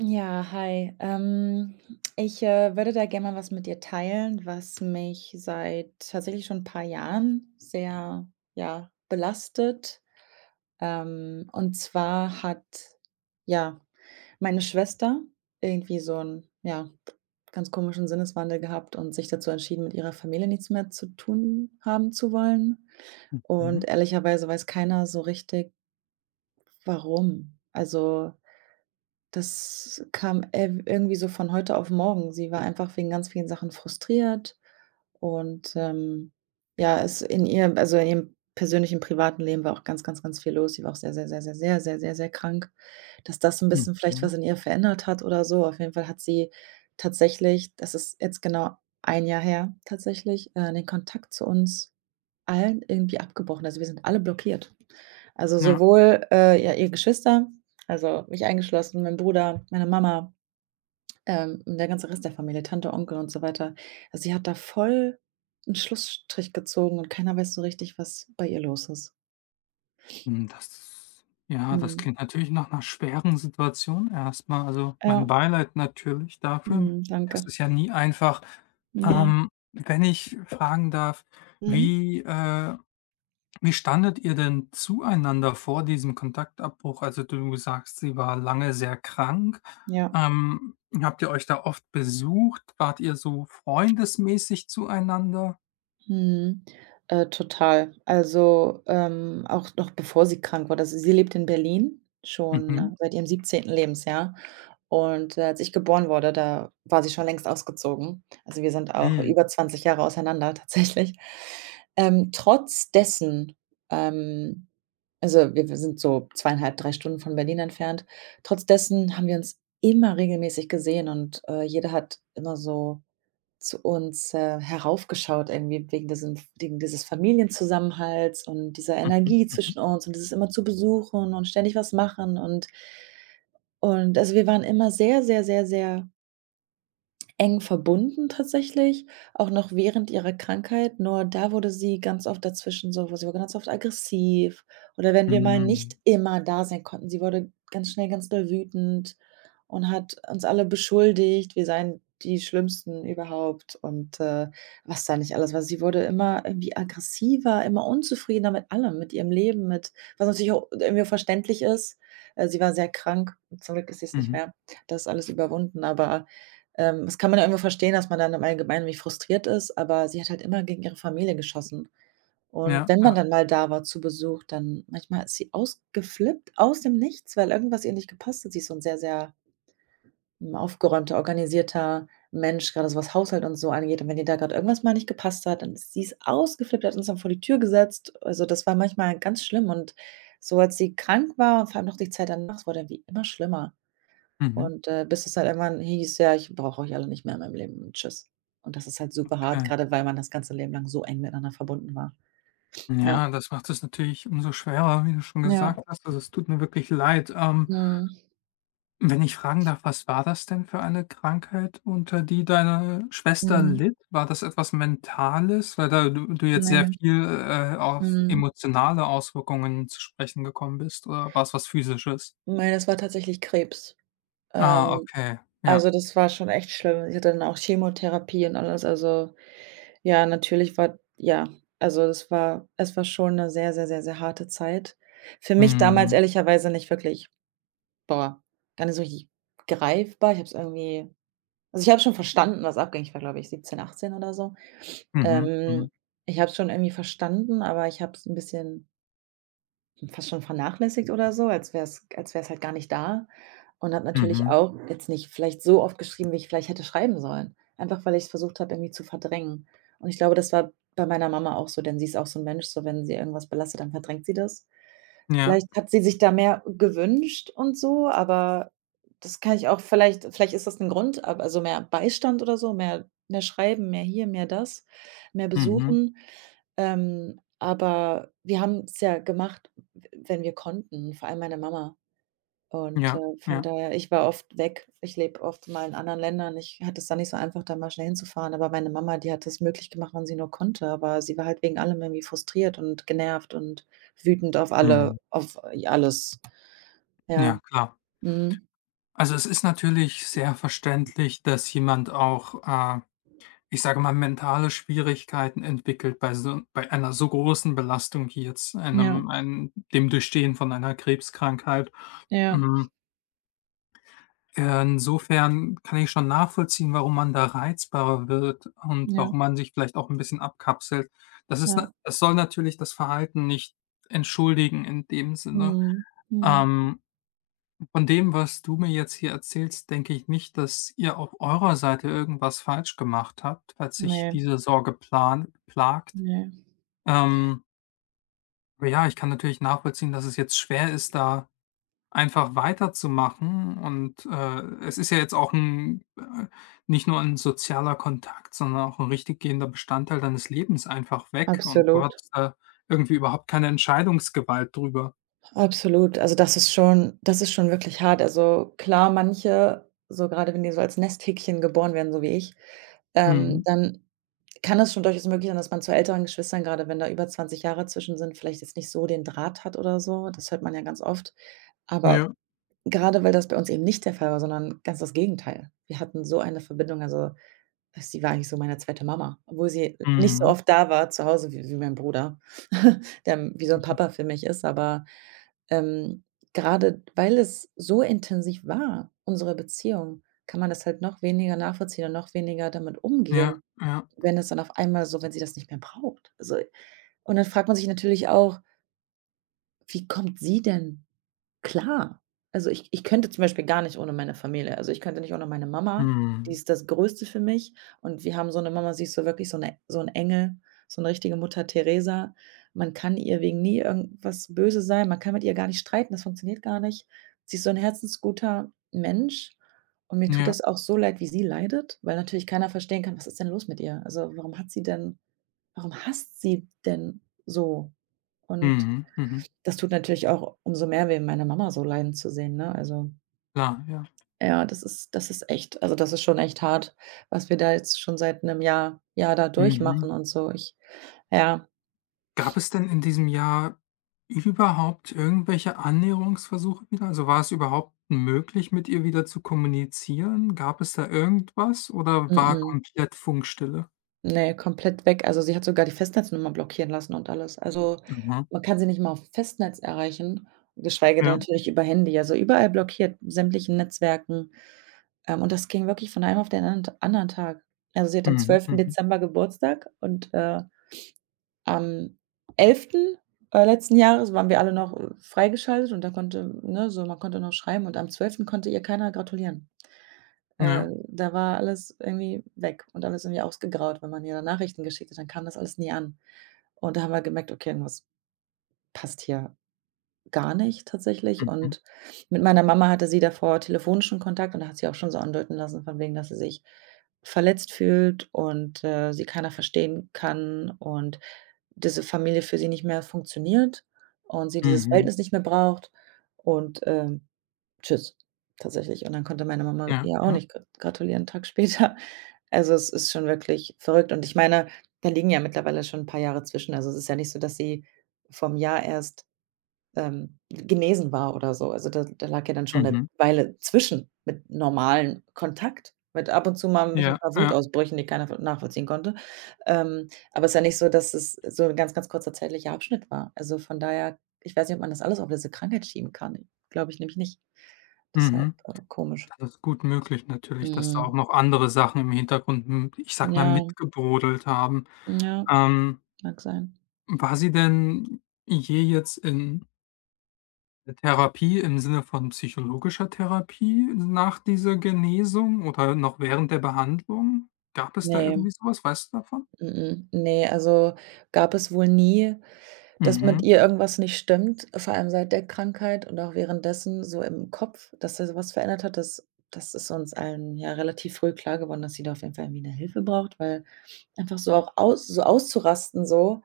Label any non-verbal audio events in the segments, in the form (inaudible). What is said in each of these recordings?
Ja, hi. Ich würde da gerne mal was mit dir teilen, was mich seit tatsächlich schon ein paar Jahren sehr, ja, belastet. Und zwar hat, ja, meine Schwester irgendwie so einen, ja, ganz komischen Sinneswandel gehabt und sich dazu entschieden, mit ihrer Familie nichts mehr zu tun haben zu wollen. Mhm, Und ehrlicherweise weiß keiner so richtig, warum. Also, das kam ev irgendwie so von heute auf morgen. Sie war einfach wegen ganz vielen Sachen frustriert und, ja, es in ihr, also, in ihrem persönlichen privaten Leben war auch ganz, ganz, ganz viel los. Sie war auch sehr, sehr, sehr, sehr, sehr, sehr, sehr, sehr krank, dass das ein bisschen vielleicht mhm. was in ihr verändert hat oder so. Auf jeden Fall hat sie tatsächlich, das ist jetzt genau ein Jahr her tatsächlich, den Kontakt zu uns allen irgendwie abgebrochen. Also, wir sind alle blockiert. Also, Ja, sowohl, ja, ihr Geschwister, also mich eingeschlossen, mein Bruder, meine Mama, und der ganze Rest der Familie, Tante, Onkel und so weiter. Also, sie hat da voll einen Schlussstrich gezogen und keiner weiß so richtig, was bei ihr los ist. Das ja, das Mhm. klingt natürlich nach einer schweren Situation erstmal. Also, mein Ja. Beileid natürlich dafür. Mhm, Das danke. ist ja nie einfach. Ne. Wenn ich fragen darf, Mhm. wie, äh wie standet ihr denn zueinander vor diesem Kontaktabbruch? Also, du sagst, sie war lange sehr krank. Ja. Ähm, Habt ihr euch da oft besucht? Wart ihr so freundesmäßig zueinander? Mhm. Total. Also, auch noch bevor sie krank wurde. Also, sie lebt in Berlin Mhm. schon seit ihrem 17. Lebensjahr. Und, als ich geboren wurde, da war sie schon längst ausgezogen. Also, wir sind auch Mhm. über 20 Jahre auseinander (laughs) tatsächlich. Trotz dessen, ähm also, wir sind so 2,5, 3 Stunden von Berlin entfernt. Trotz dessen haben wir uns immer regelmäßig gesehen und, jeder hat immer so zu uns, heraufgeschaut irgendwie wegen dieses Familienzusammenhalts und dieser Mhm. Energie Mhm. zwischen uns und dieses immer zu besuchen und ständig was machen und also, wir waren immer sehr, sehr, sehr, sehr eng verbunden tatsächlich, auch noch während ihrer Krankheit. Nur da wurde sie ganz oft dazwischen so, wo sie wurde ganz oft aggressiv oder wenn wir mal Mhm. nicht immer da sein konnten. Sie wurde ganz schnell ganz doll wütend und hat uns alle beschuldigt, wir seien die Schlimmsten überhaupt und, was da nicht alles war. Sie wurde immer irgendwie aggressiver, immer unzufriedener mit allem, mit ihrem Leben, mit, was natürlich auch irgendwie verständlich ist. Sie war sehr krank. Zum Glück ist sie es nicht Mhm. mehr. Das ist alles überwunden, aber das kann man ja irgendwo verstehen, dass man dann im Allgemeinen wie frustriert ist, aber sie hat halt immer gegen ihre Familie geschossen. Und Ja, wenn man ja. dann mal da war zu Besuch, dann manchmal ist sie ausgeflippt aus dem Nichts, weil irgendwas ihr nicht gepasst hat. Sie ist so 'n sehr, sehr, aufgeräumter, organisierter Mensch, grade so was Haushalt und so angeht. Und wenn ihr da grad irgendwas mal nicht gepasst hat, dann ist sie ist ausgeflippt, hat uns dann vor die Tür gesetzt. Also, das war manchmal ganz schlimm und so als sie krank war und vor allem noch die Zeit danach, es wurde irgendwie immer schlimmer. Mhm. Und, bis es halt irgendwann hieß: „Ja, ich brauche euch alle nicht mehr in meinem Leben. Tschüss." Und das ist halt super hart, Okay. gerade weil man das ganze Leben lang so eng miteinander verbunden war. Ja, Ja, das macht es natürlich umso schwerer, wie du schon ja, gesagt hast. Also, es tut mir wirklich leid. Mhm, Wenn ich fragen darf, was war das denn für eine Krankheit, unter die deine Schwester mhm, litt? War das etwas Mentales? Weil da du jetzt sehr ne, viel, auf mhm. emotionale Auswirkungen zu sprechen gekommen bist, oder war es was Physisches? Ne, das war tatsächlich Krebs. Ah, Ähm, okay, ja. also, das war schon echt schlimm. Sie hatte dann auch Chemotherapie und alles. Also, ja, natürlich war ja, also, das war, es war schon eine sehr, sehr, sehr, sehr harte Zeit. Für mich damals Mhm. ehrlicherweise nicht wirklich, boah, gar nicht so richtig greifbar. Ich habe es irgendwie. Also, ich habe schon verstanden, was abging. Ich war, glaube ich, 17, 18 oder so. Mhm. Ähm, Mhm. Ich habe es schon irgendwie verstanden, aber ich habe es ein bisschen fast schon vernachlässigt oder so, als wäre es halt gar nicht da und habe natürlich Mhm. auch jetzt nicht vielleicht so oft geschrieben, wie ich vielleicht hätte schreiben sollen, einfach weil ich es versucht habe, irgendwie zu verdrängen. Und ich glaube, das war bei meiner Mama auch so, denn sie ist auch so ein Mensch, so wenn sie irgendwas belastet, dann verdrängt sie das. Ja. Vielleicht hat sie sich da mehr gewünscht und so, aber das kann ich auch vielleicht ist das 'n Grund, ab also, mehr Beistand oder so, mehr Schreiben, mehr hier, mehr das, mehr Mhm. Besuchen. Aber wir haben's ja gemacht, w wenn wir konnten, vor allem meine Mama. Und, Ja, von ja. daher, ich war oft weg. Ich lebe oft mal in anderen Ländern. Ich hatte es dann nicht so einfach, da mal schnell hinzufahren, aber meine Mama, die hat es möglich gemacht, wann sie nur konnte, aber sie war halt wegen allem irgendwie frustriert und genervt und wütend auf alle, Mhm. auf alles. Ja, Ja, klar. mhm. Also, es ist natürlich sehr verständlich, dass jemand auch, äh, ich sage mal, mentale Schwierigkeiten entwickelt bei so bei einer so großen Belastung wie jetzt Ja, einem einem dem Durchstehen von einer Krebskrankheit. ja, Hm, insofern kann ich schon nachvollziehen, warum man da reizbarer wird und ja, warum man sich vielleicht auch ein bisschen abkapselt. Das ist na ja. es soll natürlich das Verhalten nicht entschuldigen in dem Sinne. Mhm, mhm. Ähm Von dem, was du mir jetzt hier erzählst, denke ich nicht, dass ihr auf eurer Seite irgendwas falsch gemacht habt, falls sich Ne, diese Sorge plan plagt. ne, Ähm, aber ja, ich kann natürlich nachvollziehen, dass es jetzt schwer ist, da einfach weiterzumachen. Und es ist ja jetzt auch ein nicht nur ein sozialer Kontakt, sondern auch ein richtig gehender Bestandteil deines Lebens einfach weg, und du absolut. hattest da irgendwie überhaupt keine Entscheidungsgewalt drüber. Absolut. Also, das ist schon, das ist schon wirklich hart. Also, klar, manche, so gerade wenn die so als Nesthäkchen geboren werden, so wie ich, Mhm. dann kann es schon durchaus möglich sein, dass man zu älteren Geschwistern, gerade wenn da über 20 Jahre zwischen sind, vielleicht jetzt nicht so den Draht hat oder so. Das hört man ja ganz oft. Aber Ja. gerade weil das bei uns eben nicht der Fall war, sondern ganz das Gegenteil. Wir hatten so eine Verbindung. Also, sie war eigentlich so meine zweite Mama, obwohl sie nicht so Mhm. oft da war zu Hause wie mein Bruder, (laughs) der wie so 'n Mhm. Papa für mich ist, aber, ähm, grade weil es so intensiv war, unsere Beziehung, kann man das halt noch weniger nachvollziehen und noch weniger damit Ja, umgehen, ja. wenn es dann auf einmal so, wenn sie das nicht mehr braucht. Also, und dann fragt man sich natürlich auch: „Wie kommt sie denn?" Klar. Also, ich könnte zum Beispiel gar nicht ohne meine Familie. Also, ich könnte nicht ohne meine Mama, die Mhm. ist das Größte für mich und wir haben so eine Mama, sie ist so wirklich so 'ne, so ein Engel, so eine richtige Mutter Teresa. Man kann ihr wegen nie irgendwas böse sein, man kann mit ihr gar nicht streiten, das funktioniert gar nicht. Sie ist so ein herzensguter Mensch und mir tut Ja. das auch so leid, wie sie leidet, weil natürlich keiner verstehen kann: „Was ist denn los mit ihr? Also, warum hasst sie denn so?" Und Mhm, mhm. das tut natürlich auch umso mehr weh, meine Mama so leiden zu sehen, ne? Also, Klar, ja. ja, das ist, das ist echt, also, das ist schon echt hart, was wir da jetzt schon seit 'nem Jahr da Mhm. durchmachen und so. Ich Ja, Gab es denn in diesem Jahr überhaupt irgendwelche Annäherungsversuche wieder? Also, war es überhaupt möglich, mit ihr wieder zu kommunizieren? Gab es da irgendwas oder war mm, komplett Funkstille? ne, komplett weg. Also, sie hat sogar die Festnetznummer blockieren lassen und alles. Also, Mhm. man kann sie nicht mal auf Festnetz erreichen, geschweige denn Ja. natürlich über Handy. Also, überall blockiert, sämtlichen Netzwerken. Und das ging wirklich von einem auf den andern anderen Tag. Also, sie hat am Mhm, zwölften mhm. Dezember Geburtstag und, am 11. Letzten Jahres waren wir alle noch, freigeschaltet und da konnte, ne, so, man konnte noch schreiben, und am 12. konnte ihr keiner gratulieren. Äh, Ja. da war alles irgendwie weg und alles irgendwie ausgegraut. Wenn man ihr dann Nachrichten geschickt hat, dann kam das alles nie an. Und da haben wir gemerkt: „Okay, irgendwas passt hier gar nicht." Tatsächlich, Mhm, und mit meiner Mama hatte sie davor telefonischen Kontakt und da hat sie auch schon so andeuten lassen, von wegen, dass sie sich verletzt fühlt und, sie keiner verstehen kann und diese Familie für sie nicht mehr funktioniert und sie dieses mhm. Verhältnis nicht mehr braucht und, tschüss, tatsächlich. Und dann konnte meine Mama Ja, ihr auch ja. nicht gr gratulieren 'n Tag (laughs) später. Also, es ist schon wirklich verrückt und ich meine, da liegen ja mittlerweile schon ein paar Jahre zwischen. Also, es ist ja nicht so, dass sie vom Jahr erst genesen war oder so. Also, da lag ja dann schon eine Mhm. Weile zwischen mit normalem Kontakt, mit ab und zu mal mich ein Ja, paar ja. Wutausbrüchen, die keiner nachvollziehen konnte. Aber es ist ja nicht so, dass es so ein ganz, ganz kurzer zeitlicher Abschnitt war. Also, von daher, ich weiß nicht, ob man das alles auf diese Krankheit schieben kann. Glaube ich nämlich nicht. Deshalb, Mhm. Komisch. Das ist gut möglich natürlich, dass da auch Mhm. noch andere Sachen im Hintergrund, hm, ich sage mal, Ja, mitgebrodelt haben. ja, Ähm mag sein. War sie denn je jetzt in der Therapie im Sinne von psychologischer Therapie nach dieser Genesung oder noch während der Behandlung? Gab es da Ne, irgendwie sowas? Weißt du davon? mm, mm. Ne, also, gab es wohl nie. Dass mit Mhm. ihr irgendwas nicht stimmt, vor allem seit der Krankheit und auch währenddessen, so im Kopf, dass da so was verändert hat, das, das ist uns allen ja relativ früh klar geworden, dass sie da auf jeden Fall irgendwie 'ne Hilfe braucht, weil einfach so, auch aus, so auszurasten, so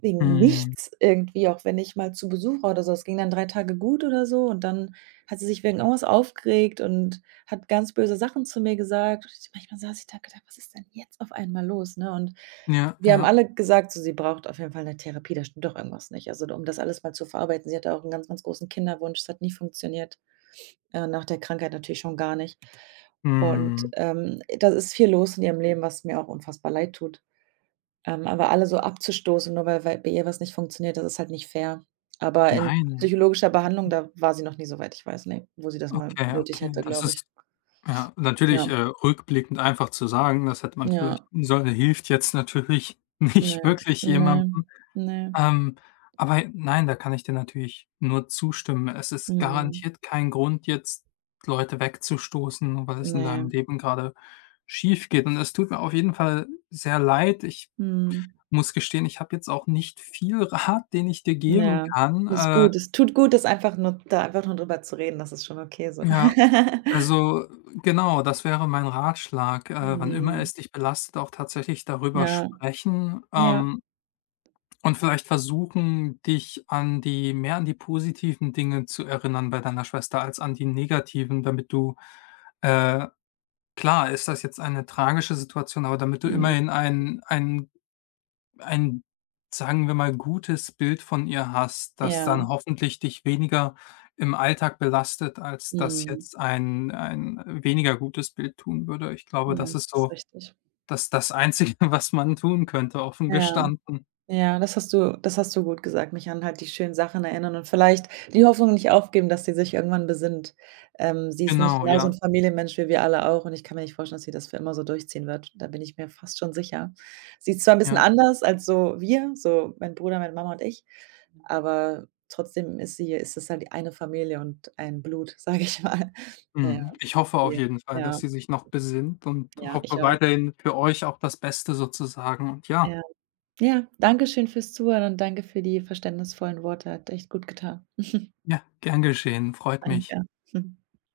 wegen Mhm. nichts irgendwie, auch wenn ich mal zu Besuch war oder so. Es ging dann 3 Tage gut oder so und dann hat sie sich wegen irgendwas aufgeregt und hat ganz böse Sachen zu mir gesagt. Und ich, manchmal saß ich da und gedacht: „Was ist denn jetzt auf einmal los?", ne? Und Ja, wir haben ja. alle gesagt, so, sie braucht auf jeden Fall 'ne Therapie, da stimmt doch irgendwas nicht. Also, um das alles mal zu verarbeiten. Sie hatte auch 'n ganz, ganz großen Kinderwunsch. Es hat nie funktioniert, nach der Krankheit natürlich schon gar nicht. Und, Mhm. Da ist viel los in ihrem Leben, was mir auch unfassbar leid tut. Aber alle so abzustoßen, nur weil bei ihr was nicht funktioniert, das ist halt nicht fair. Aber in Nein. psychologischer Behandlung, da war sie noch nie, soweit ich weiß, ne, wo sie das mal Okay, nötig okay. hätte, Das glaube ist ich. ja, natürlich, Ja, rückblickend einfach zu sagen, das hätte man vielleicht ja, tun sollen, hilft jetzt natürlich (laughs) ne, nicht wirklich ne, jemandem. ne, Ähm, aber nein, da kann ich dir natürlich nur zustimmen. Es ist mhm, garantiert kein Grund, jetzt Leute wegzustoßen, nur weil es in ne, deinem Leben gerade schief geht. Und es tut mir auf jeden Fall sehr leid. Ich mhm. muss gestehen, ich habe jetzt auch nicht viel (laughs) Rat, den ich dir geben Ja, kann. das ist gut. Es tut gut, das einfach nur da, einfach nur drüber zu reden, das ist schon okay so. Ja, (laughs) also genau, das wäre mein Ratschlag. Wann immer Mhm. es dich belastet, auch tatsächlich darüber Ja, sprechen. ja, Und vielleicht versuchen, dich an die mehr an die positiven Dinge zu erinnern bei deiner Schwester als an die negativen, damit du äh, klar ist das jetzt eine tragische Situation, aber damit du mhm, immerhin ein, sagen wir mal, gutes Bild von ihr hast, das ja, dann hoffentlich dich weniger im Alltag belastet, als das mhm, jetzt ein weniger gutes Bild tun würde. Ich glaube, ja, das ist das ist so richtig. Das Einzige, (laughs) was man tun könnte, offen Ja. gestanden. Ja, das hast du gut gesagt, mich an halt die schönen Sachen erinnern und vielleicht die Hoffnung nicht aufgeben, dass sie sich irgendwann besinnt. Sie ist nämlich Genau, genauso ja, 'n Familienmensch wie wir alle auch und ich kann mir nicht vorstellen, dass sie das für immer so durchziehen wird. Da bin ich mir fast schon sicher. Sie ist zwar 'n bisschen ja. anders als so wir, so mein Bruder, meine Mama und ich, aber trotzdem ist sie, ist es halt eine Familie und ein Blut, (laughs) sage ich mal. Ja, Mhm. Ich hoffe auf die jeden Fall, dass ja, sie sich noch besinnt und ja, hoffe ich auch. weiterhin für euch auch das Beste sozusagen und ja, Ja. Ja, danke schön fürs Zuhören und danke für die verständnisvollen Worte. Hat echt gut getan. ja, gern geschehen, freut mich. Danke.